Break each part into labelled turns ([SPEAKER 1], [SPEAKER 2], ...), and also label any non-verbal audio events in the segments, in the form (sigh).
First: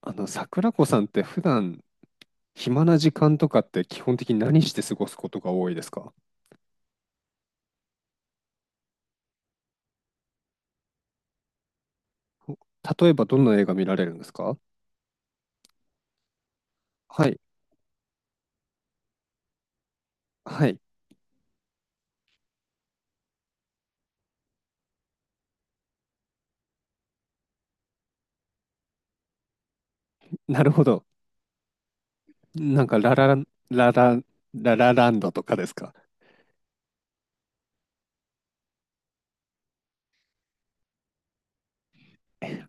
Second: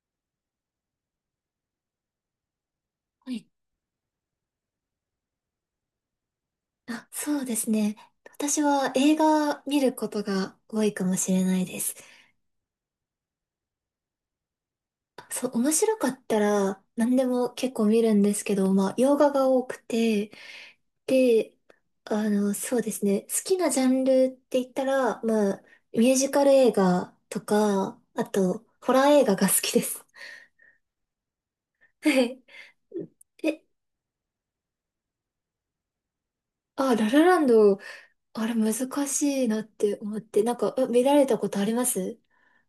[SPEAKER 1] 桜子さんって普段暇な時
[SPEAKER 2] は
[SPEAKER 1] 間
[SPEAKER 2] い。
[SPEAKER 1] とかって基本的に何して過ごすことが多いですか？
[SPEAKER 2] あ、そうですね。私は映画見ることが多いかもしれないです。
[SPEAKER 1] お、例えばどんな映画見られるんですか？
[SPEAKER 2] そう、面白かったら何で
[SPEAKER 1] はい、
[SPEAKER 2] も結構見るんですけど、まあ、洋画が多くて、
[SPEAKER 1] はい、
[SPEAKER 2] で、そうですね。好きなジャンルって言ったら、まあ、ミュージカル映画とか、あと、ホラー映画が好きです。
[SPEAKER 1] なるほど。
[SPEAKER 2] (laughs) はい。
[SPEAKER 1] なんか
[SPEAKER 2] え、
[SPEAKER 1] ララ、ララランドとかですか？
[SPEAKER 2] あ、ララランド、あれ難しいなって思って、なんか、あ見られたことあります？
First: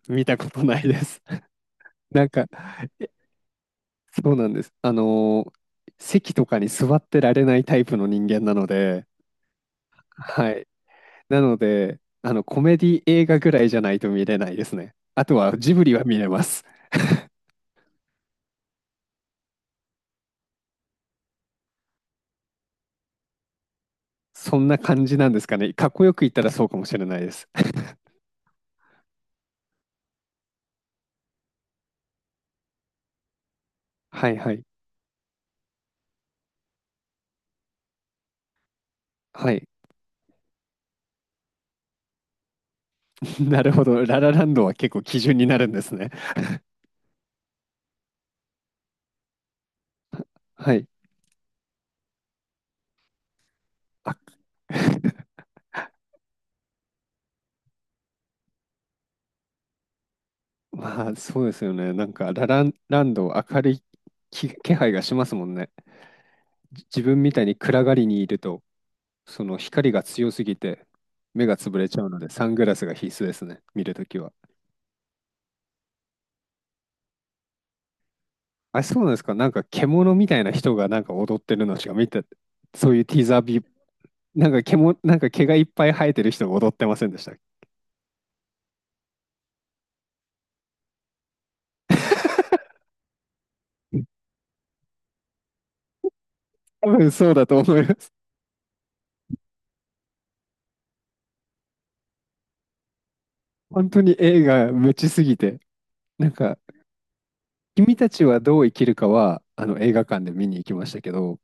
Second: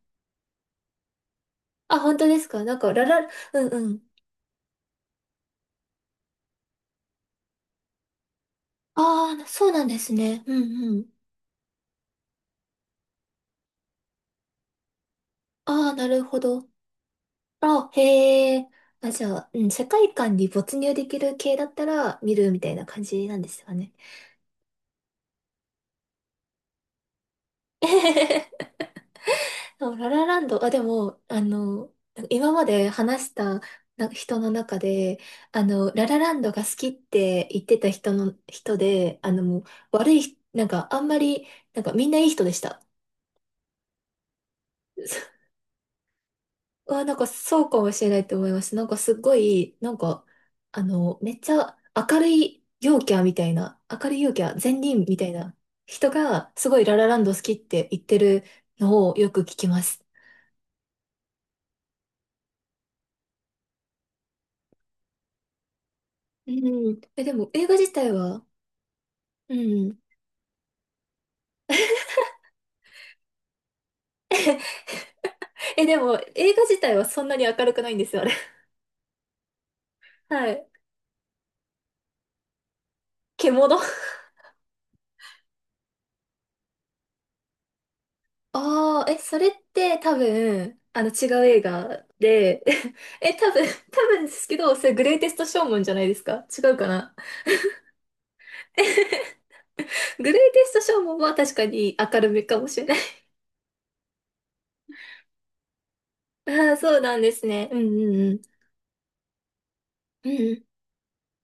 [SPEAKER 1] 見たことないです。(laughs)
[SPEAKER 2] あ、本
[SPEAKER 1] な
[SPEAKER 2] 当
[SPEAKER 1] ん
[SPEAKER 2] で
[SPEAKER 1] か、
[SPEAKER 2] すか？なんか、ラ
[SPEAKER 1] え
[SPEAKER 2] ラ、うんうん。
[SPEAKER 1] そうなんです。席とかに座ってられないタイプの人間なので、
[SPEAKER 2] ああ、そうなんですね。
[SPEAKER 1] は
[SPEAKER 2] う
[SPEAKER 1] い。
[SPEAKER 2] んうん。
[SPEAKER 1] なので、あの、コメディ映画ぐらいじゃないと見れないですね。あとはジブ
[SPEAKER 2] ああ、
[SPEAKER 1] リは
[SPEAKER 2] な
[SPEAKER 1] 見
[SPEAKER 2] る
[SPEAKER 1] れ
[SPEAKER 2] ほ
[SPEAKER 1] ます。
[SPEAKER 2] ど。あ、へえ。あ、じゃあ、うん、世界観に没入できる系だったら見るみたいな感じなんですよね。
[SPEAKER 1] そんな感じなんですかね。かっこよく言ったらそうかもしれないです。
[SPEAKER 2] (laughs)
[SPEAKER 1] (laughs)
[SPEAKER 2] でもララランド、あ、でも、今まで話したな
[SPEAKER 1] はい
[SPEAKER 2] 人の
[SPEAKER 1] はい。
[SPEAKER 2] 中で、ララランドが好きって言ってた人の、人で、
[SPEAKER 1] は
[SPEAKER 2] もう
[SPEAKER 1] い。
[SPEAKER 2] 悪い、なんか、あんまり、なんか、みんないい人でした。
[SPEAKER 1] (laughs) なるほど。ララランドは結構基準
[SPEAKER 2] (laughs)
[SPEAKER 1] になるんですね。
[SPEAKER 2] うわ、なんかそうかもしれないと思います。なんかすごい、なんか、
[SPEAKER 1] はい。
[SPEAKER 2] めっちゃ明るい陽キャみたいな、明
[SPEAKER 1] あ、
[SPEAKER 2] るい陽キャ、
[SPEAKER 1] (laughs)
[SPEAKER 2] 善人みたいな人が、すごいララランド好きって言ってるのをよく聞きます。
[SPEAKER 1] まあそうですよね。なんかララランド明るい気配がしますもんね。
[SPEAKER 2] う
[SPEAKER 1] 自
[SPEAKER 2] ん。
[SPEAKER 1] 分
[SPEAKER 2] え、
[SPEAKER 1] み
[SPEAKER 2] で
[SPEAKER 1] たい
[SPEAKER 2] も
[SPEAKER 1] に
[SPEAKER 2] 映画
[SPEAKER 1] 暗
[SPEAKER 2] 自
[SPEAKER 1] がり
[SPEAKER 2] 体
[SPEAKER 1] にいる
[SPEAKER 2] は、
[SPEAKER 1] と、そ
[SPEAKER 2] う
[SPEAKER 1] の光
[SPEAKER 2] ん。
[SPEAKER 1] が強すぎて目が潰れちゃうので、サングラスが必須ですね。見るときは。
[SPEAKER 2] え、でも映画自体はそんなに明るくないんですよ、あれ。
[SPEAKER 1] あ、そうなんですか。なんか獣み
[SPEAKER 2] (laughs)
[SPEAKER 1] たい
[SPEAKER 2] は
[SPEAKER 1] な
[SPEAKER 2] い。
[SPEAKER 1] 人がなんか踊ってるのしか見て、そういうティーザービ
[SPEAKER 2] 獣。(laughs)
[SPEAKER 1] なんか毛がいっぱい生えてる人が踊ってませんでしたっけ。
[SPEAKER 2] ああ、え、それって多分、違う映画
[SPEAKER 1] (laughs)
[SPEAKER 2] で、(laughs) え、多分ですけど、それグレイテストショーマンじゃないですか？違うか
[SPEAKER 1] 多分
[SPEAKER 2] な？
[SPEAKER 1] そうだと思います。
[SPEAKER 2] (laughs) グレイテストショーもまあ確かに明るめかもしれない。
[SPEAKER 1] 本当に映画無知すぎて。なんか、
[SPEAKER 2] ああ、そうなんですね。うん
[SPEAKER 1] 君た
[SPEAKER 2] うん
[SPEAKER 1] ち
[SPEAKER 2] う
[SPEAKER 1] は
[SPEAKER 2] ん。
[SPEAKER 1] どう生きるかは、あの映画館
[SPEAKER 2] う
[SPEAKER 1] で
[SPEAKER 2] ん
[SPEAKER 1] 見
[SPEAKER 2] う
[SPEAKER 1] に
[SPEAKER 2] ん。
[SPEAKER 1] 行きましたけど、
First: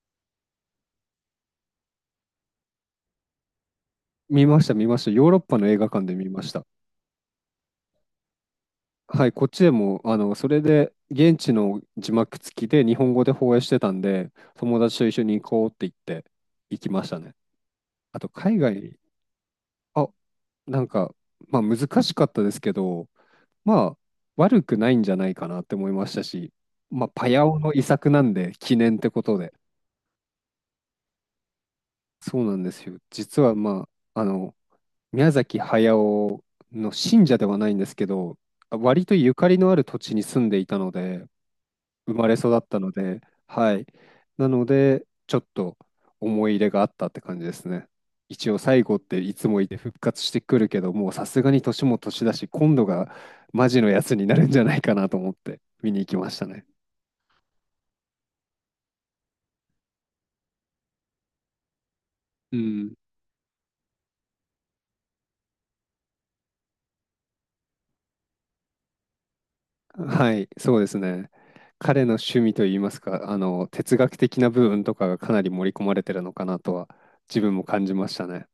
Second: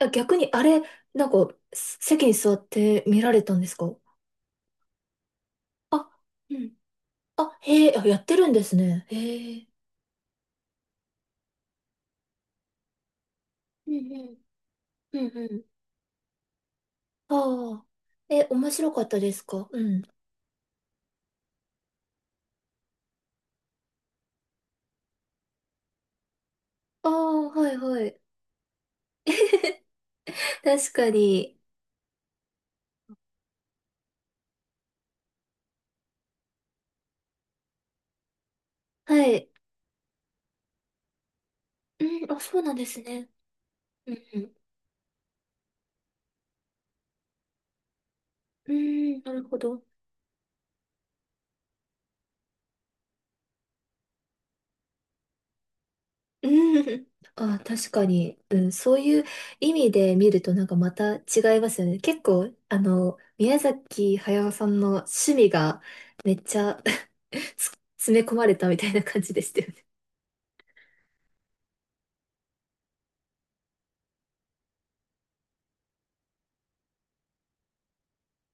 [SPEAKER 2] あ逆にあれ、なんか、席に座って見られたんですか？
[SPEAKER 1] 見ました、見ました。ヨーロッパの映画館
[SPEAKER 2] あ、
[SPEAKER 1] で見まし
[SPEAKER 2] う
[SPEAKER 1] た。
[SPEAKER 2] ん。あ、へえ、あやってるんですね。
[SPEAKER 1] はい、こっ
[SPEAKER 2] へ
[SPEAKER 1] ち
[SPEAKER 2] え。
[SPEAKER 1] でも、あの、それで、現地の字幕付きで日本語で放映してた
[SPEAKER 2] う
[SPEAKER 1] ん
[SPEAKER 2] んう
[SPEAKER 1] で、
[SPEAKER 2] ん。
[SPEAKER 1] 友達と一
[SPEAKER 2] う
[SPEAKER 1] 緒
[SPEAKER 2] ん
[SPEAKER 1] に
[SPEAKER 2] う
[SPEAKER 1] 行
[SPEAKER 2] ん。
[SPEAKER 1] こうって言って、行きましたね。
[SPEAKER 2] ああ。
[SPEAKER 1] あと、
[SPEAKER 2] え、
[SPEAKER 1] 海
[SPEAKER 2] 面白
[SPEAKER 1] 外、
[SPEAKER 2] かったですか？うん。
[SPEAKER 1] あ、なんか、まあ難しかったですけど、まあ、悪くないんじゃないかなって思いましたし、ま
[SPEAKER 2] あ
[SPEAKER 1] あ、パヤ
[SPEAKER 2] あ、
[SPEAKER 1] オ
[SPEAKER 2] は
[SPEAKER 1] の
[SPEAKER 2] い
[SPEAKER 1] 遺
[SPEAKER 2] は
[SPEAKER 1] 作
[SPEAKER 2] い。
[SPEAKER 1] なんで、記念ってことで。
[SPEAKER 2] (laughs) 確かに。
[SPEAKER 1] そうなんですよ。実は、あ、あの、宮崎駿の信者ではないんですけど、割と
[SPEAKER 2] は
[SPEAKER 1] ゆか
[SPEAKER 2] い。
[SPEAKER 1] りのある土地に住んでいたので、生
[SPEAKER 2] う
[SPEAKER 1] ま
[SPEAKER 2] ん、
[SPEAKER 1] れ
[SPEAKER 2] あ、
[SPEAKER 1] 育
[SPEAKER 2] そ
[SPEAKER 1] っ
[SPEAKER 2] うなん
[SPEAKER 1] た
[SPEAKER 2] で
[SPEAKER 1] の
[SPEAKER 2] す
[SPEAKER 1] で、
[SPEAKER 2] ね。
[SPEAKER 1] はい。
[SPEAKER 2] うんう
[SPEAKER 1] な
[SPEAKER 2] ん。
[SPEAKER 1] ので、ちょっと思い入れがあったって感じですね。一応
[SPEAKER 2] う
[SPEAKER 1] 最後っ
[SPEAKER 2] ー
[SPEAKER 1] て
[SPEAKER 2] ん、な
[SPEAKER 1] い
[SPEAKER 2] る
[SPEAKER 1] つ
[SPEAKER 2] ほ
[SPEAKER 1] もいて
[SPEAKER 2] ど。
[SPEAKER 1] 復活してくるけど、もうさすがに年も年だし、今度がマジのやつになるんじゃないかなと思って見に行きましたね。
[SPEAKER 2] うん。あ、確かに、うん、そういう意味で見るとなんかまた違いますよね。結構、
[SPEAKER 1] うん。
[SPEAKER 2] 宮崎駿さんの趣味がめっちゃ (laughs) 詰め込まれたみたいな感じでしたよね。
[SPEAKER 1] はい、そうですね。彼の趣味といいますか、あの、哲学的な部分とかがかなり盛り込まれてるのかなとは、自分も感じましたね。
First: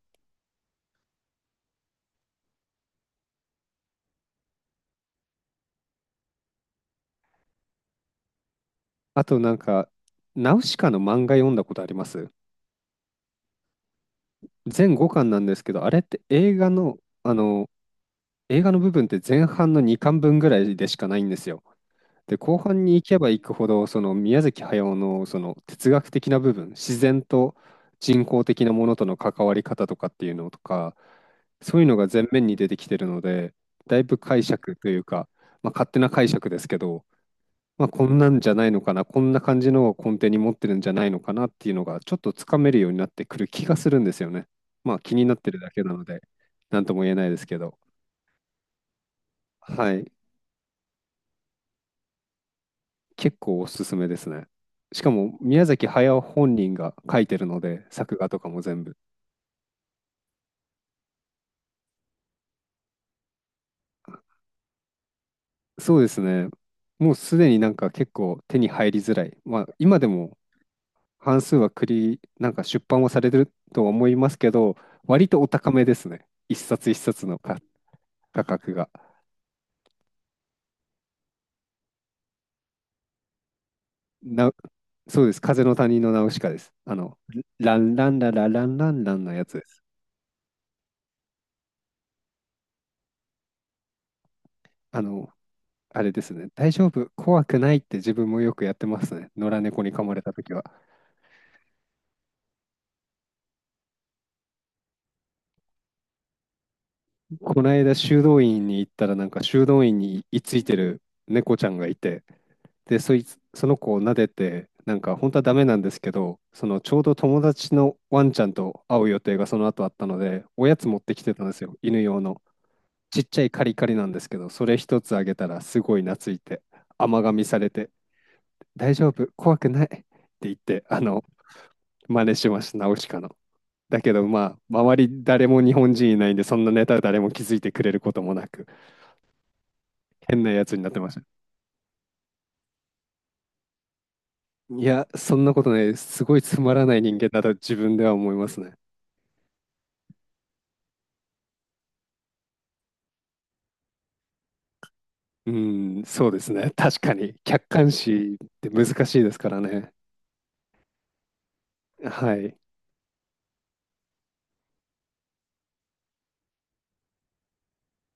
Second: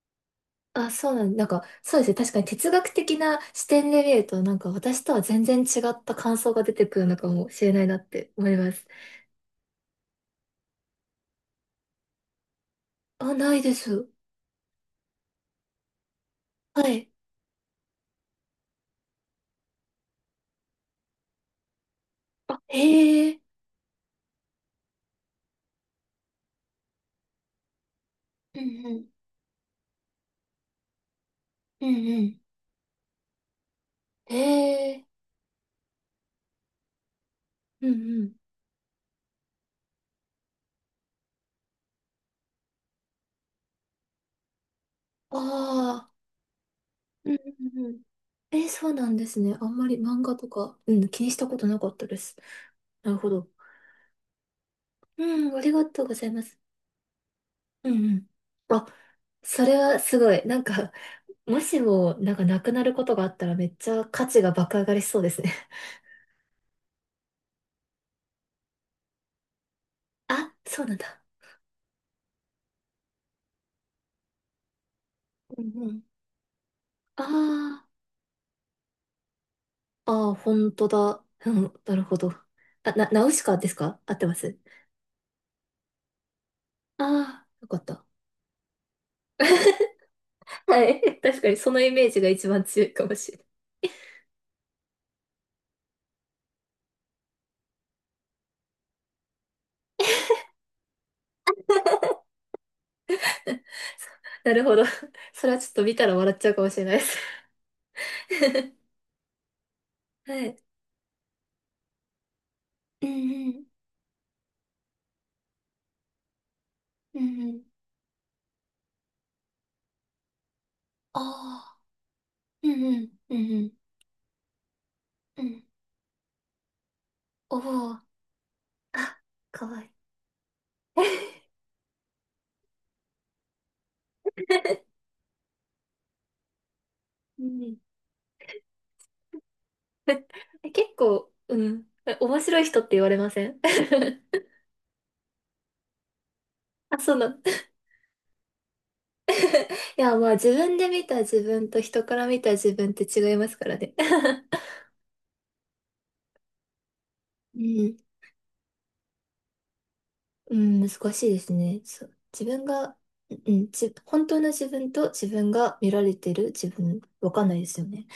[SPEAKER 2] あ、なんか、そうですね。確かに哲学的な視点で見ると、なんか私とは全然違った感想が出てくるのかもしれないなって思います。
[SPEAKER 1] あとなんか、ナウシカの漫画読んだことあります？
[SPEAKER 2] あ、ないです。
[SPEAKER 1] 全後巻なんですけど、あれって映画
[SPEAKER 2] は
[SPEAKER 1] の、
[SPEAKER 2] い。
[SPEAKER 1] あの、映画の部分って前半の2巻分ぐらいでしかないんですよ。で、後
[SPEAKER 2] あ、へ
[SPEAKER 1] 半に行けば
[SPEAKER 2] え。
[SPEAKER 1] 行くほど、その宮崎駿のその哲学的な部分、自然と人工
[SPEAKER 2] う
[SPEAKER 1] 的なも
[SPEAKER 2] んう
[SPEAKER 1] のと
[SPEAKER 2] ん、
[SPEAKER 1] の関わり方とかっていうのとか、そうい
[SPEAKER 2] う
[SPEAKER 1] う
[SPEAKER 2] ん
[SPEAKER 1] のが
[SPEAKER 2] う
[SPEAKER 1] 前
[SPEAKER 2] ん。
[SPEAKER 1] 面に出てきてるので、だいぶ
[SPEAKER 2] へ
[SPEAKER 1] 解釈という
[SPEAKER 2] え。
[SPEAKER 1] か、まあ、勝手な解釈ですけど、ま
[SPEAKER 2] う
[SPEAKER 1] あ、
[SPEAKER 2] んう
[SPEAKER 1] こんな
[SPEAKER 2] ん。
[SPEAKER 1] んじゃないのかな、こんな感じのを根底に持ってるんじゃないのかなっていうのが、ちょっとつかめるようになってくる気がするんですよね。まあ気になっ
[SPEAKER 2] あ
[SPEAKER 1] てるだけなの
[SPEAKER 2] あ。
[SPEAKER 1] で、なんとも言えない
[SPEAKER 2] うん
[SPEAKER 1] ですけど。
[SPEAKER 2] うんうん。そうなんですね。あんま
[SPEAKER 1] は
[SPEAKER 2] り
[SPEAKER 1] い。
[SPEAKER 2] 漫画とか、うん、気にしたことなかったです。なるほ
[SPEAKER 1] 結
[SPEAKER 2] ど。
[SPEAKER 1] 構おすすめですね。しかも
[SPEAKER 2] うん、あ
[SPEAKER 1] 宮
[SPEAKER 2] りが
[SPEAKER 1] 崎
[SPEAKER 2] とうご
[SPEAKER 1] 駿
[SPEAKER 2] ざいま
[SPEAKER 1] 本
[SPEAKER 2] す。
[SPEAKER 1] 人が書いてるので、
[SPEAKER 2] うんう
[SPEAKER 1] 作画
[SPEAKER 2] ん。
[SPEAKER 1] とかも全
[SPEAKER 2] あ、
[SPEAKER 1] 部。
[SPEAKER 2] それはすごい。なんか、もしも、なんかなくなることがあったらめっちゃ価値が爆上がりしそうですね。
[SPEAKER 1] そうですね。もうすでになんか結構手に入りづらい。まあ今で
[SPEAKER 2] (laughs)
[SPEAKER 1] も
[SPEAKER 2] あ、そうなんだ。
[SPEAKER 1] 半数は栗、なんか出版はされてるとは思いますけど、割とお
[SPEAKER 2] う
[SPEAKER 1] 高
[SPEAKER 2] ん
[SPEAKER 1] め
[SPEAKER 2] う
[SPEAKER 1] で
[SPEAKER 2] ん。
[SPEAKER 1] すね。一冊一冊
[SPEAKER 2] あ
[SPEAKER 1] の価格が。
[SPEAKER 2] あ、ああ、本当だ。うん、なるほど。あ、ナウシカですか？合ってま
[SPEAKER 1] な、
[SPEAKER 2] す？
[SPEAKER 1] そうです。風の谷のナウシカです。あ
[SPEAKER 2] あ
[SPEAKER 1] の、
[SPEAKER 2] あー、よか
[SPEAKER 1] ラ
[SPEAKER 2] っ
[SPEAKER 1] ン
[SPEAKER 2] た。
[SPEAKER 1] ランララランランランのやつです。
[SPEAKER 2] (laughs) はい。確かにそのイメージが一番強いかもしれない。
[SPEAKER 1] あの、あれですね。大丈夫、怖くないって自分もよくやってますね。野良猫に噛まれた時は。
[SPEAKER 2] なるほど。それはちょっと見たら笑っちゃうかもしれないです。
[SPEAKER 1] この間修道院に行っ
[SPEAKER 2] (laughs)
[SPEAKER 1] たらなんか修道院に
[SPEAKER 2] は
[SPEAKER 1] 居つ
[SPEAKER 2] い。
[SPEAKER 1] いてる猫ちゃんがいて、で
[SPEAKER 2] う
[SPEAKER 1] そいつ、そ
[SPEAKER 2] ん
[SPEAKER 1] の子を撫でて、なんか本当はダメなんですけど、そのちょうど
[SPEAKER 2] うん、う
[SPEAKER 1] 友
[SPEAKER 2] んうん。
[SPEAKER 1] 達のワンちゃんと会う予定がその後あったので、おやつ持って
[SPEAKER 2] あ
[SPEAKER 1] きてたんですよ、
[SPEAKER 2] あ、
[SPEAKER 1] 犬用の。
[SPEAKER 2] うんうん、
[SPEAKER 1] ちっ
[SPEAKER 2] う
[SPEAKER 1] ちゃい
[SPEAKER 2] んう
[SPEAKER 1] カ
[SPEAKER 2] ん、
[SPEAKER 1] リカリなんですけど、それ一つあげ
[SPEAKER 2] う
[SPEAKER 1] たら
[SPEAKER 2] ん。
[SPEAKER 1] すごい懐いて、甘噛み
[SPEAKER 2] お
[SPEAKER 1] されて
[SPEAKER 2] お、あ、
[SPEAKER 1] 「大丈夫、怖
[SPEAKER 2] か
[SPEAKER 1] く
[SPEAKER 2] わ
[SPEAKER 1] ない」
[SPEAKER 2] い
[SPEAKER 1] っ
[SPEAKER 2] い。
[SPEAKER 1] て言って、あの、真似しましたナウシカの。だけどまあ周
[SPEAKER 2] (laughs)
[SPEAKER 1] り誰も日本人いないんで、そんなネタ誰も気
[SPEAKER 2] う
[SPEAKER 1] づい
[SPEAKER 2] んう
[SPEAKER 1] て
[SPEAKER 2] ん。
[SPEAKER 1] くれることもなく。変なや
[SPEAKER 2] え
[SPEAKER 1] つにな
[SPEAKER 2] 結
[SPEAKER 1] ってまし
[SPEAKER 2] 構、
[SPEAKER 1] た。
[SPEAKER 2] うん。え面白い人って言われません？ (laughs)
[SPEAKER 1] いや、そんなことねす。ごいつまらな
[SPEAKER 2] あ、
[SPEAKER 1] い人
[SPEAKER 2] そう
[SPEAKER 1] 間
[SPEAKER 2] なの。
[SPEAKER 1] だと
[SPEAKER 2] (laughs)
[SPEAKER 1] 自分では思いますね。
[SPEAKER 2] いや、まあ自分で見た自分と人から見た自分って違いますからね。(laughs)
[SPEAKER 1] うん、そうですね。確かに。
[SPEAKER 2] う
[SPEAKER 1] 客観
[SPEAKER 2] ん
[SPEAKER 1] 視って難しいですからね。
[SPEAKER 2] うん、難しいですね。そう、
[SPEAKER 1] は
[SPEAKER 2] 自
[SPEAKER 1] い。
[SPEAKER 2] 分が、うん、うんじ、本当の自分と自分が見られてる自分、わかんないですよね。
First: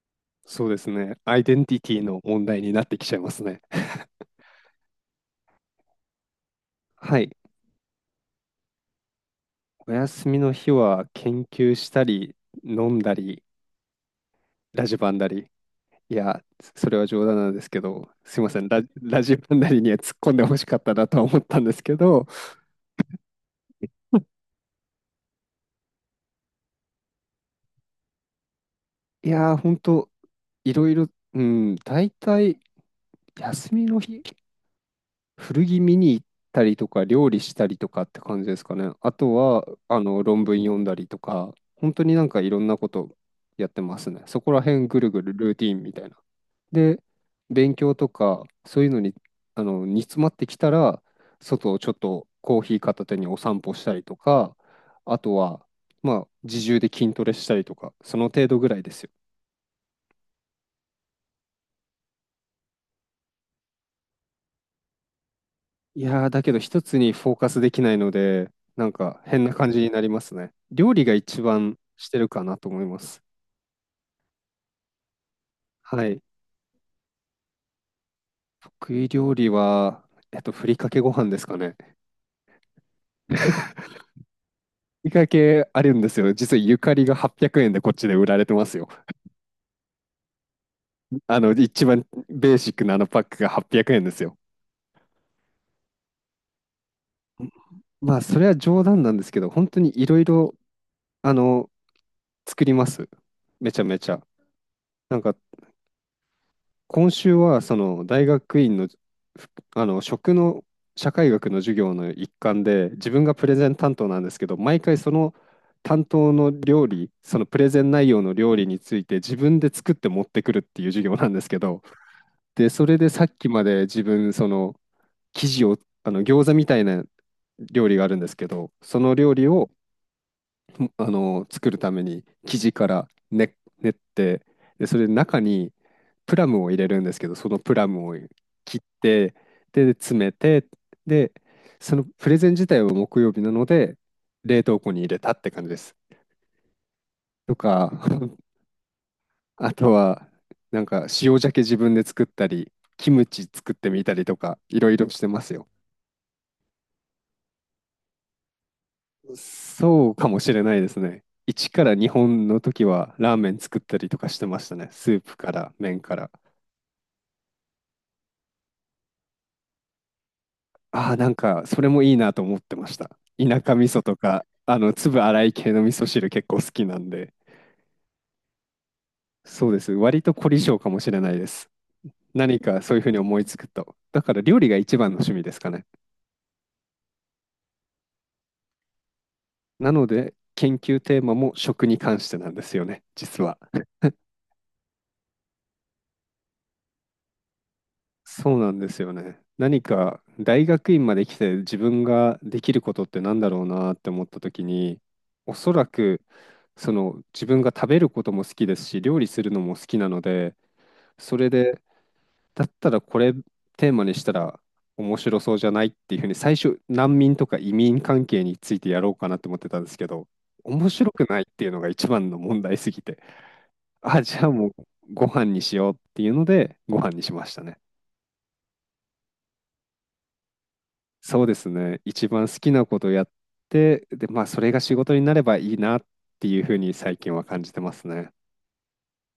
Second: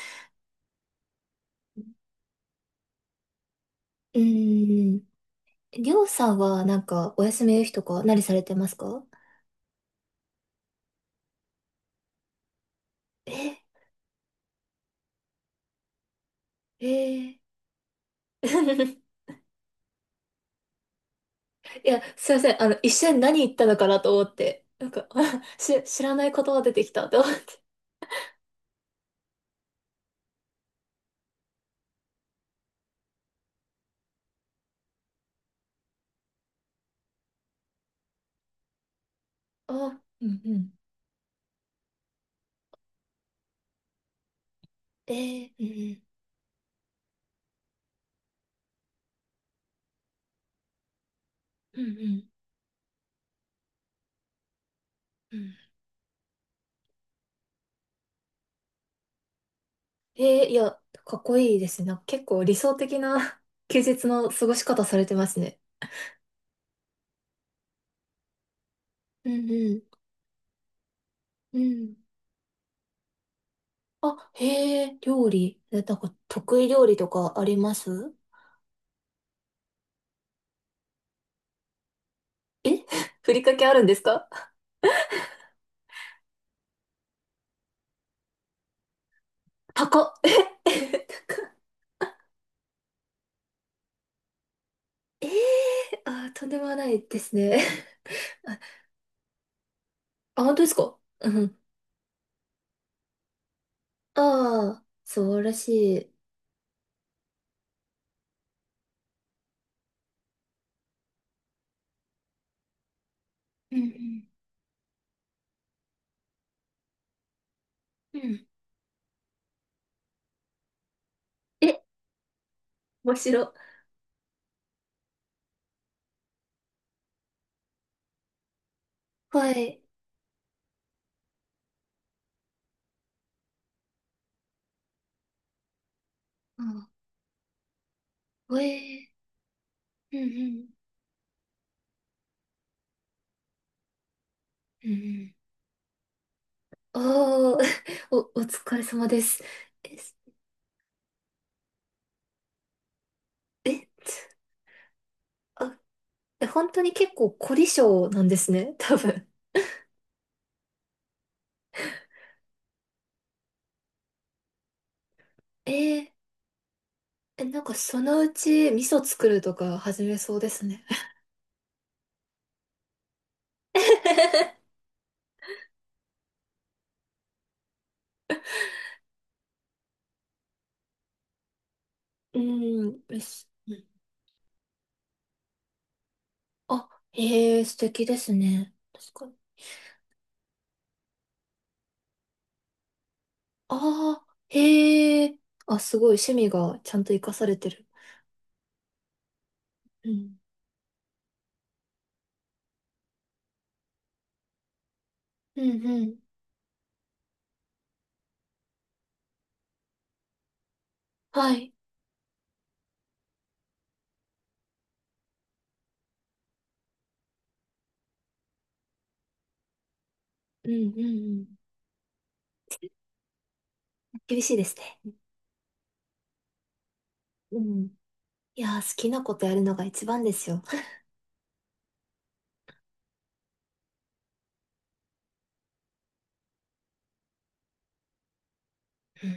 [SPEAKER 1] そうですね。アイデンティティの問題になってきちゃいますね。
[SPEAKER 2] うん。りょうさんはなんか
[SPEAKER 1] は
[SPEAKER 2] お
[SPEAKER 1] い。
[SPEAKER 2] 休みの日とか何されてますか？
[SPEAKER 1] お休みの日は研究したり、飲んだり、
[SPEAKER 2] え、
[SPEAKER 1] ラジバンだり。いや、
[SPEAKER 2] え
[SPEAKER 1] それは冗談
[SPEAKER 2] ー
[SPEAKER 1] なんですけど、すいません。
[SPEAKER 2] (laughs)
[SPEAKER 1] ラジバンダリには突っ込んでほしかったなとは思ったんです
[SPEAKER 2] い
[SPEAKER 1] け
[SPEAKER 2] や、
[SPEAKER 1] ど、
[SPEAKER 2] すいません。一瞬何言ったのかなと思って。なんか、(laughs) 知らない言葉出てきたと思って。
[SPEAKER 1] いやー、ほんと、いろいろ、うん、大体、休みの日、古着見に行ったりとか、料理したりとかって感じですかね。あとは、あ
[SPEAKER 2] あ、
[SPEAKER 1] の、
[SPEAKER 2] うん
[SPEAKER 1] 論
[SPEAKER 2] う
[SPEAKER 1] 文
[SPEAKER 2] ん。
[SPEAKER 1] 読んだりとか、本当になんかいろんなことやってますね。そこら辺ぐるぐる
[SPEAKER 2] え
[SPEAKER 1] ルーティーンみ
[SPEAKER 2] ー、
[SPEAKER 1] たいな。で、勉強とか、そういうのに、あの、煮詰まってきたら、外を
[SPEAKER 2] うんう
[SPEAKER 1] ち
[SPEAKER 2] ん。
[SPEAKER 1] ょ
[SPEAKER 2] う
[SPEAKER 1] っ
[SPEAKER 2] んうん。
[SPEAKER 1] とコーヒー片手にお散歩したりとか、あと
[SPEAKER 2] うん。
[SPEAKER 1] は、まあ、自重で筋トレしたりとか、その程度ぐらいですよ。
[SPEAKER 2] えー、いや、かっこいいですね。なんか結構理想的な (laughs) 休日の過ごし方されてますね。
[SPEAKER 1] いやー、だけど一つにフォーカスできないので、なんか
[SPEAKER 2] うん
[SPEAKER 1] 変な感じ
[SPEAKER 2] う
[SPEAKER 1] になりますね。料理が一
[SPEAKER 2] ん。う
[SPEAKER 1] 番
[SPEAKER 2] ん。
[SPEAKER 1] してるかなと思います。
[SPEAKER 2] あ、へえ、料理。え、なん
[SPEAKER 1] は
[SPEAKER 2] か
[SPEAKER 1] い。
[SPEAKER 2] 得意料理とかあります？
[SPEAKER 1] 得意料理は、えっと、ふりかけご飯ですかね。ふ
[SPEAKER 2] ふりかけあるんですか？
[SPEAKER 1] りかけあるんですよ。実はゆかりが800円でこっちで売られてますよ。
[SPEAKER 2] 高っ。え、え、
[SPEAKER 1] あ
[SPEAKER 2] 高っ、
[SPEAKER 1] の、一番ベーシックなあのパックが800円ですよ。
[SPEAKER 2] えー、あー、とんでもないですね。
[SPEAKER 1] まあ、それ
[SPEAKER 2] (laughs)
[SPEAKER 1] は
[SPEAKER 2] あ、
[SPEAKER 1] 冗談なんですけど、本当にいろい
[SPEAKER 2] あ
[SPEAKER 1] ろ、
[SPEAKER 2] 本当ですか？
[SPEAKER 1] あ
[SPEAKER 2] うん。
[SPEAKER 1] の、作ります。めちゃめちゃ。
[SPEAKER 2] ああ、
[SPEAKER 1] なん
[SPEAKER 2] 素
[SPEAKER 1] か
[SPEAKER 2] 晴らしい。
[SPEAKER 1] 今週はその大学院の、あの食の社会学の授業の一環で自分がプレゼン
[SPEAKER 2] う
[SPEAKER 1] 担当なん
[SPEAKER 2] ん
[SPEAKER 1] ですけど、毎回その担当の料理、そのプレゼン内
[SPEAKER 2] う
[SPEAKER 1] 容
[SPEAKER 2] ん。
[SPEAKER 1] の
[SPEAKER 2] うん。
[SPEAKER 1] 料理について自分で作って持ってくるっていう授業なんですけ
[SPEAKER 2] え、
[SPEAKER 1] ど、でそれで
[SPEAKER 2] 面
[SPEAKER 1] さっ
[SPEAKER 2] 白
[SPEAKER 1] き
[SPEAKER 2] い。
[SPEAKER 1] まで自分その生地を、あの、餃子みたいな料理があるんですけど、その料理
[SPEAKER 2] は
[SPEAKER 1] を
[SPEAKER 2] い。
[SPEAKER 1] あの作るために生地からね練って、でそれで中にプラムを入れ
[SPEAKER 2] あ、
[SPEAKER 1] るんですけど、そのプラムを
[SPEAKER 2] え
[SPEAKER 1] 切っ
[SPEAKER 2] ー、
[SPEAKER 1] て、で
[SPEAKER 2] う
[SPEAKER 1] 詰
[SPEAKER 2] ん
[SPEAKER 1] め
[SPEAKER 2] う
[SPEAKER 1] て、
[SPEAKER 2] ん。
[SPEAKER 1] でそのプレゼン自体は木曜日なので冷凍
[SPEAKER 2] う
[SPEAKER 1] 庫
[SPEAKER 2] んう
[SPEAKER 1] に入れた
[SPEAKER 2] ん。
[SPEAKER 1] って感じです。と
[SPEAKER 2] おー、
[SPEAKER 1] か
[SPEAKER 2] (laughs) お、
[SPEAKER 1] (laughs)
[SPEAKER 2] お疲れ様です。
[SPEAKER 1] あと
[SPEAKER 2] え、
[SPEAKER 1] はなんか塩鮭自分で作ったり、キムチ作っ
[SPEAKER 2] え、
[SPEAKER 1] てみたりとかいろいろしてますよ。
[SPEAKER 2] あ、え本当に結構凝り性なんですね、(laughs) 多分。
[SPEAKER 1] そうかもしれないですね。1から2本の時はラーメン作ったりとかしてましたね。スープか
[SPEAKER 2] え
[SPEAKER 1] ら麺
[SPEAKER 2] ー、
[SPEAKER 1] から。
[SPEAKER 2] え、なんかそのうち味噌作るとか始めそうですね。
[SPEAKER 1] ああ、なんか、それもいいなと思ってました。田舎味噌とか、あ
[SPEAKER 2] (laughs)
[SPEAKER 1] の、粒粗い系の味噌汁結構好きなんで。そうです。割と凝り性かもしれないです。
[SPEAKER 2] う
[SPEAKER 1] 何かそうい
[SPEAKER 2] ん、
[SPEAKER 1] うふうに
[SPEAKER 2] よ
[SPEAKER 1] 思い
[SPEAKER 2] し。
[SPEAKER 1] つく
[SPEAKER 2] うん。
[SPEAKER 1] と。だから料理が一番の趣味ですかね。
[SPEAKER 2] あ、へえ、素敵ですね。確かに。
[SPEAKER 1] なので、研究テーマも食に関してなんですよね、実は。
[SPEAKER 2] ああ、へえ。あ、すごい趣味がちゃんと活かされてる。
[SPEAKER 1] そうなんですよね。何
[SPEAKER 2] う
[SPEAKER 1] か
[SPEAKER 2] ん。
[SPEAKER 1] 大学院まで来て自分ができることってなんだろうなって思った時に、お
[SPEAKER 2] う
[SPEAKER 1] そら
[SPEAKER 2] んうん。
[SPEAKER 1] くその自分が食べることも好きですし、料理するのも好きなので、それ
[SPEAKER 2] はい。
[SPEAKER 1] で、だったらこれテーマにしたら面白そうじゃないっていうふうに、最初、難民とか移民関係についてやろうかなって思ってたんですけど、
[SPEAKER 2] うん
[SPEAKER 1] 面
[SPEAKER 2] うんう
[SPEAKER 1] 白くないっ
[SPEAKER 2] ん。
[SPEAKER 1] ていうのが一番の問題すぎて、(laughs) あ、じ
[SPEAKER 2] 厳
[SPEAKER 1] ゃあ
[SPEAKER 2] しいで
[SPEAKER 1] もう
[SPEAKER 2] すね。
[SPEAKER 1] ご飯にしようっていうので、ご飯にしまし
[SPEAKER 2] う
[SPEAKER 1] たね。
[SPEAKER 2] ん。いやー、好きなことやるのが一番ですよ。
[SPEAKER 1] そうですね、一番好きなことやって、で、まあ、それが仕事になればいいなっていうふうに最近は感じてますね。
[SPEAKER 2] (laughs) うん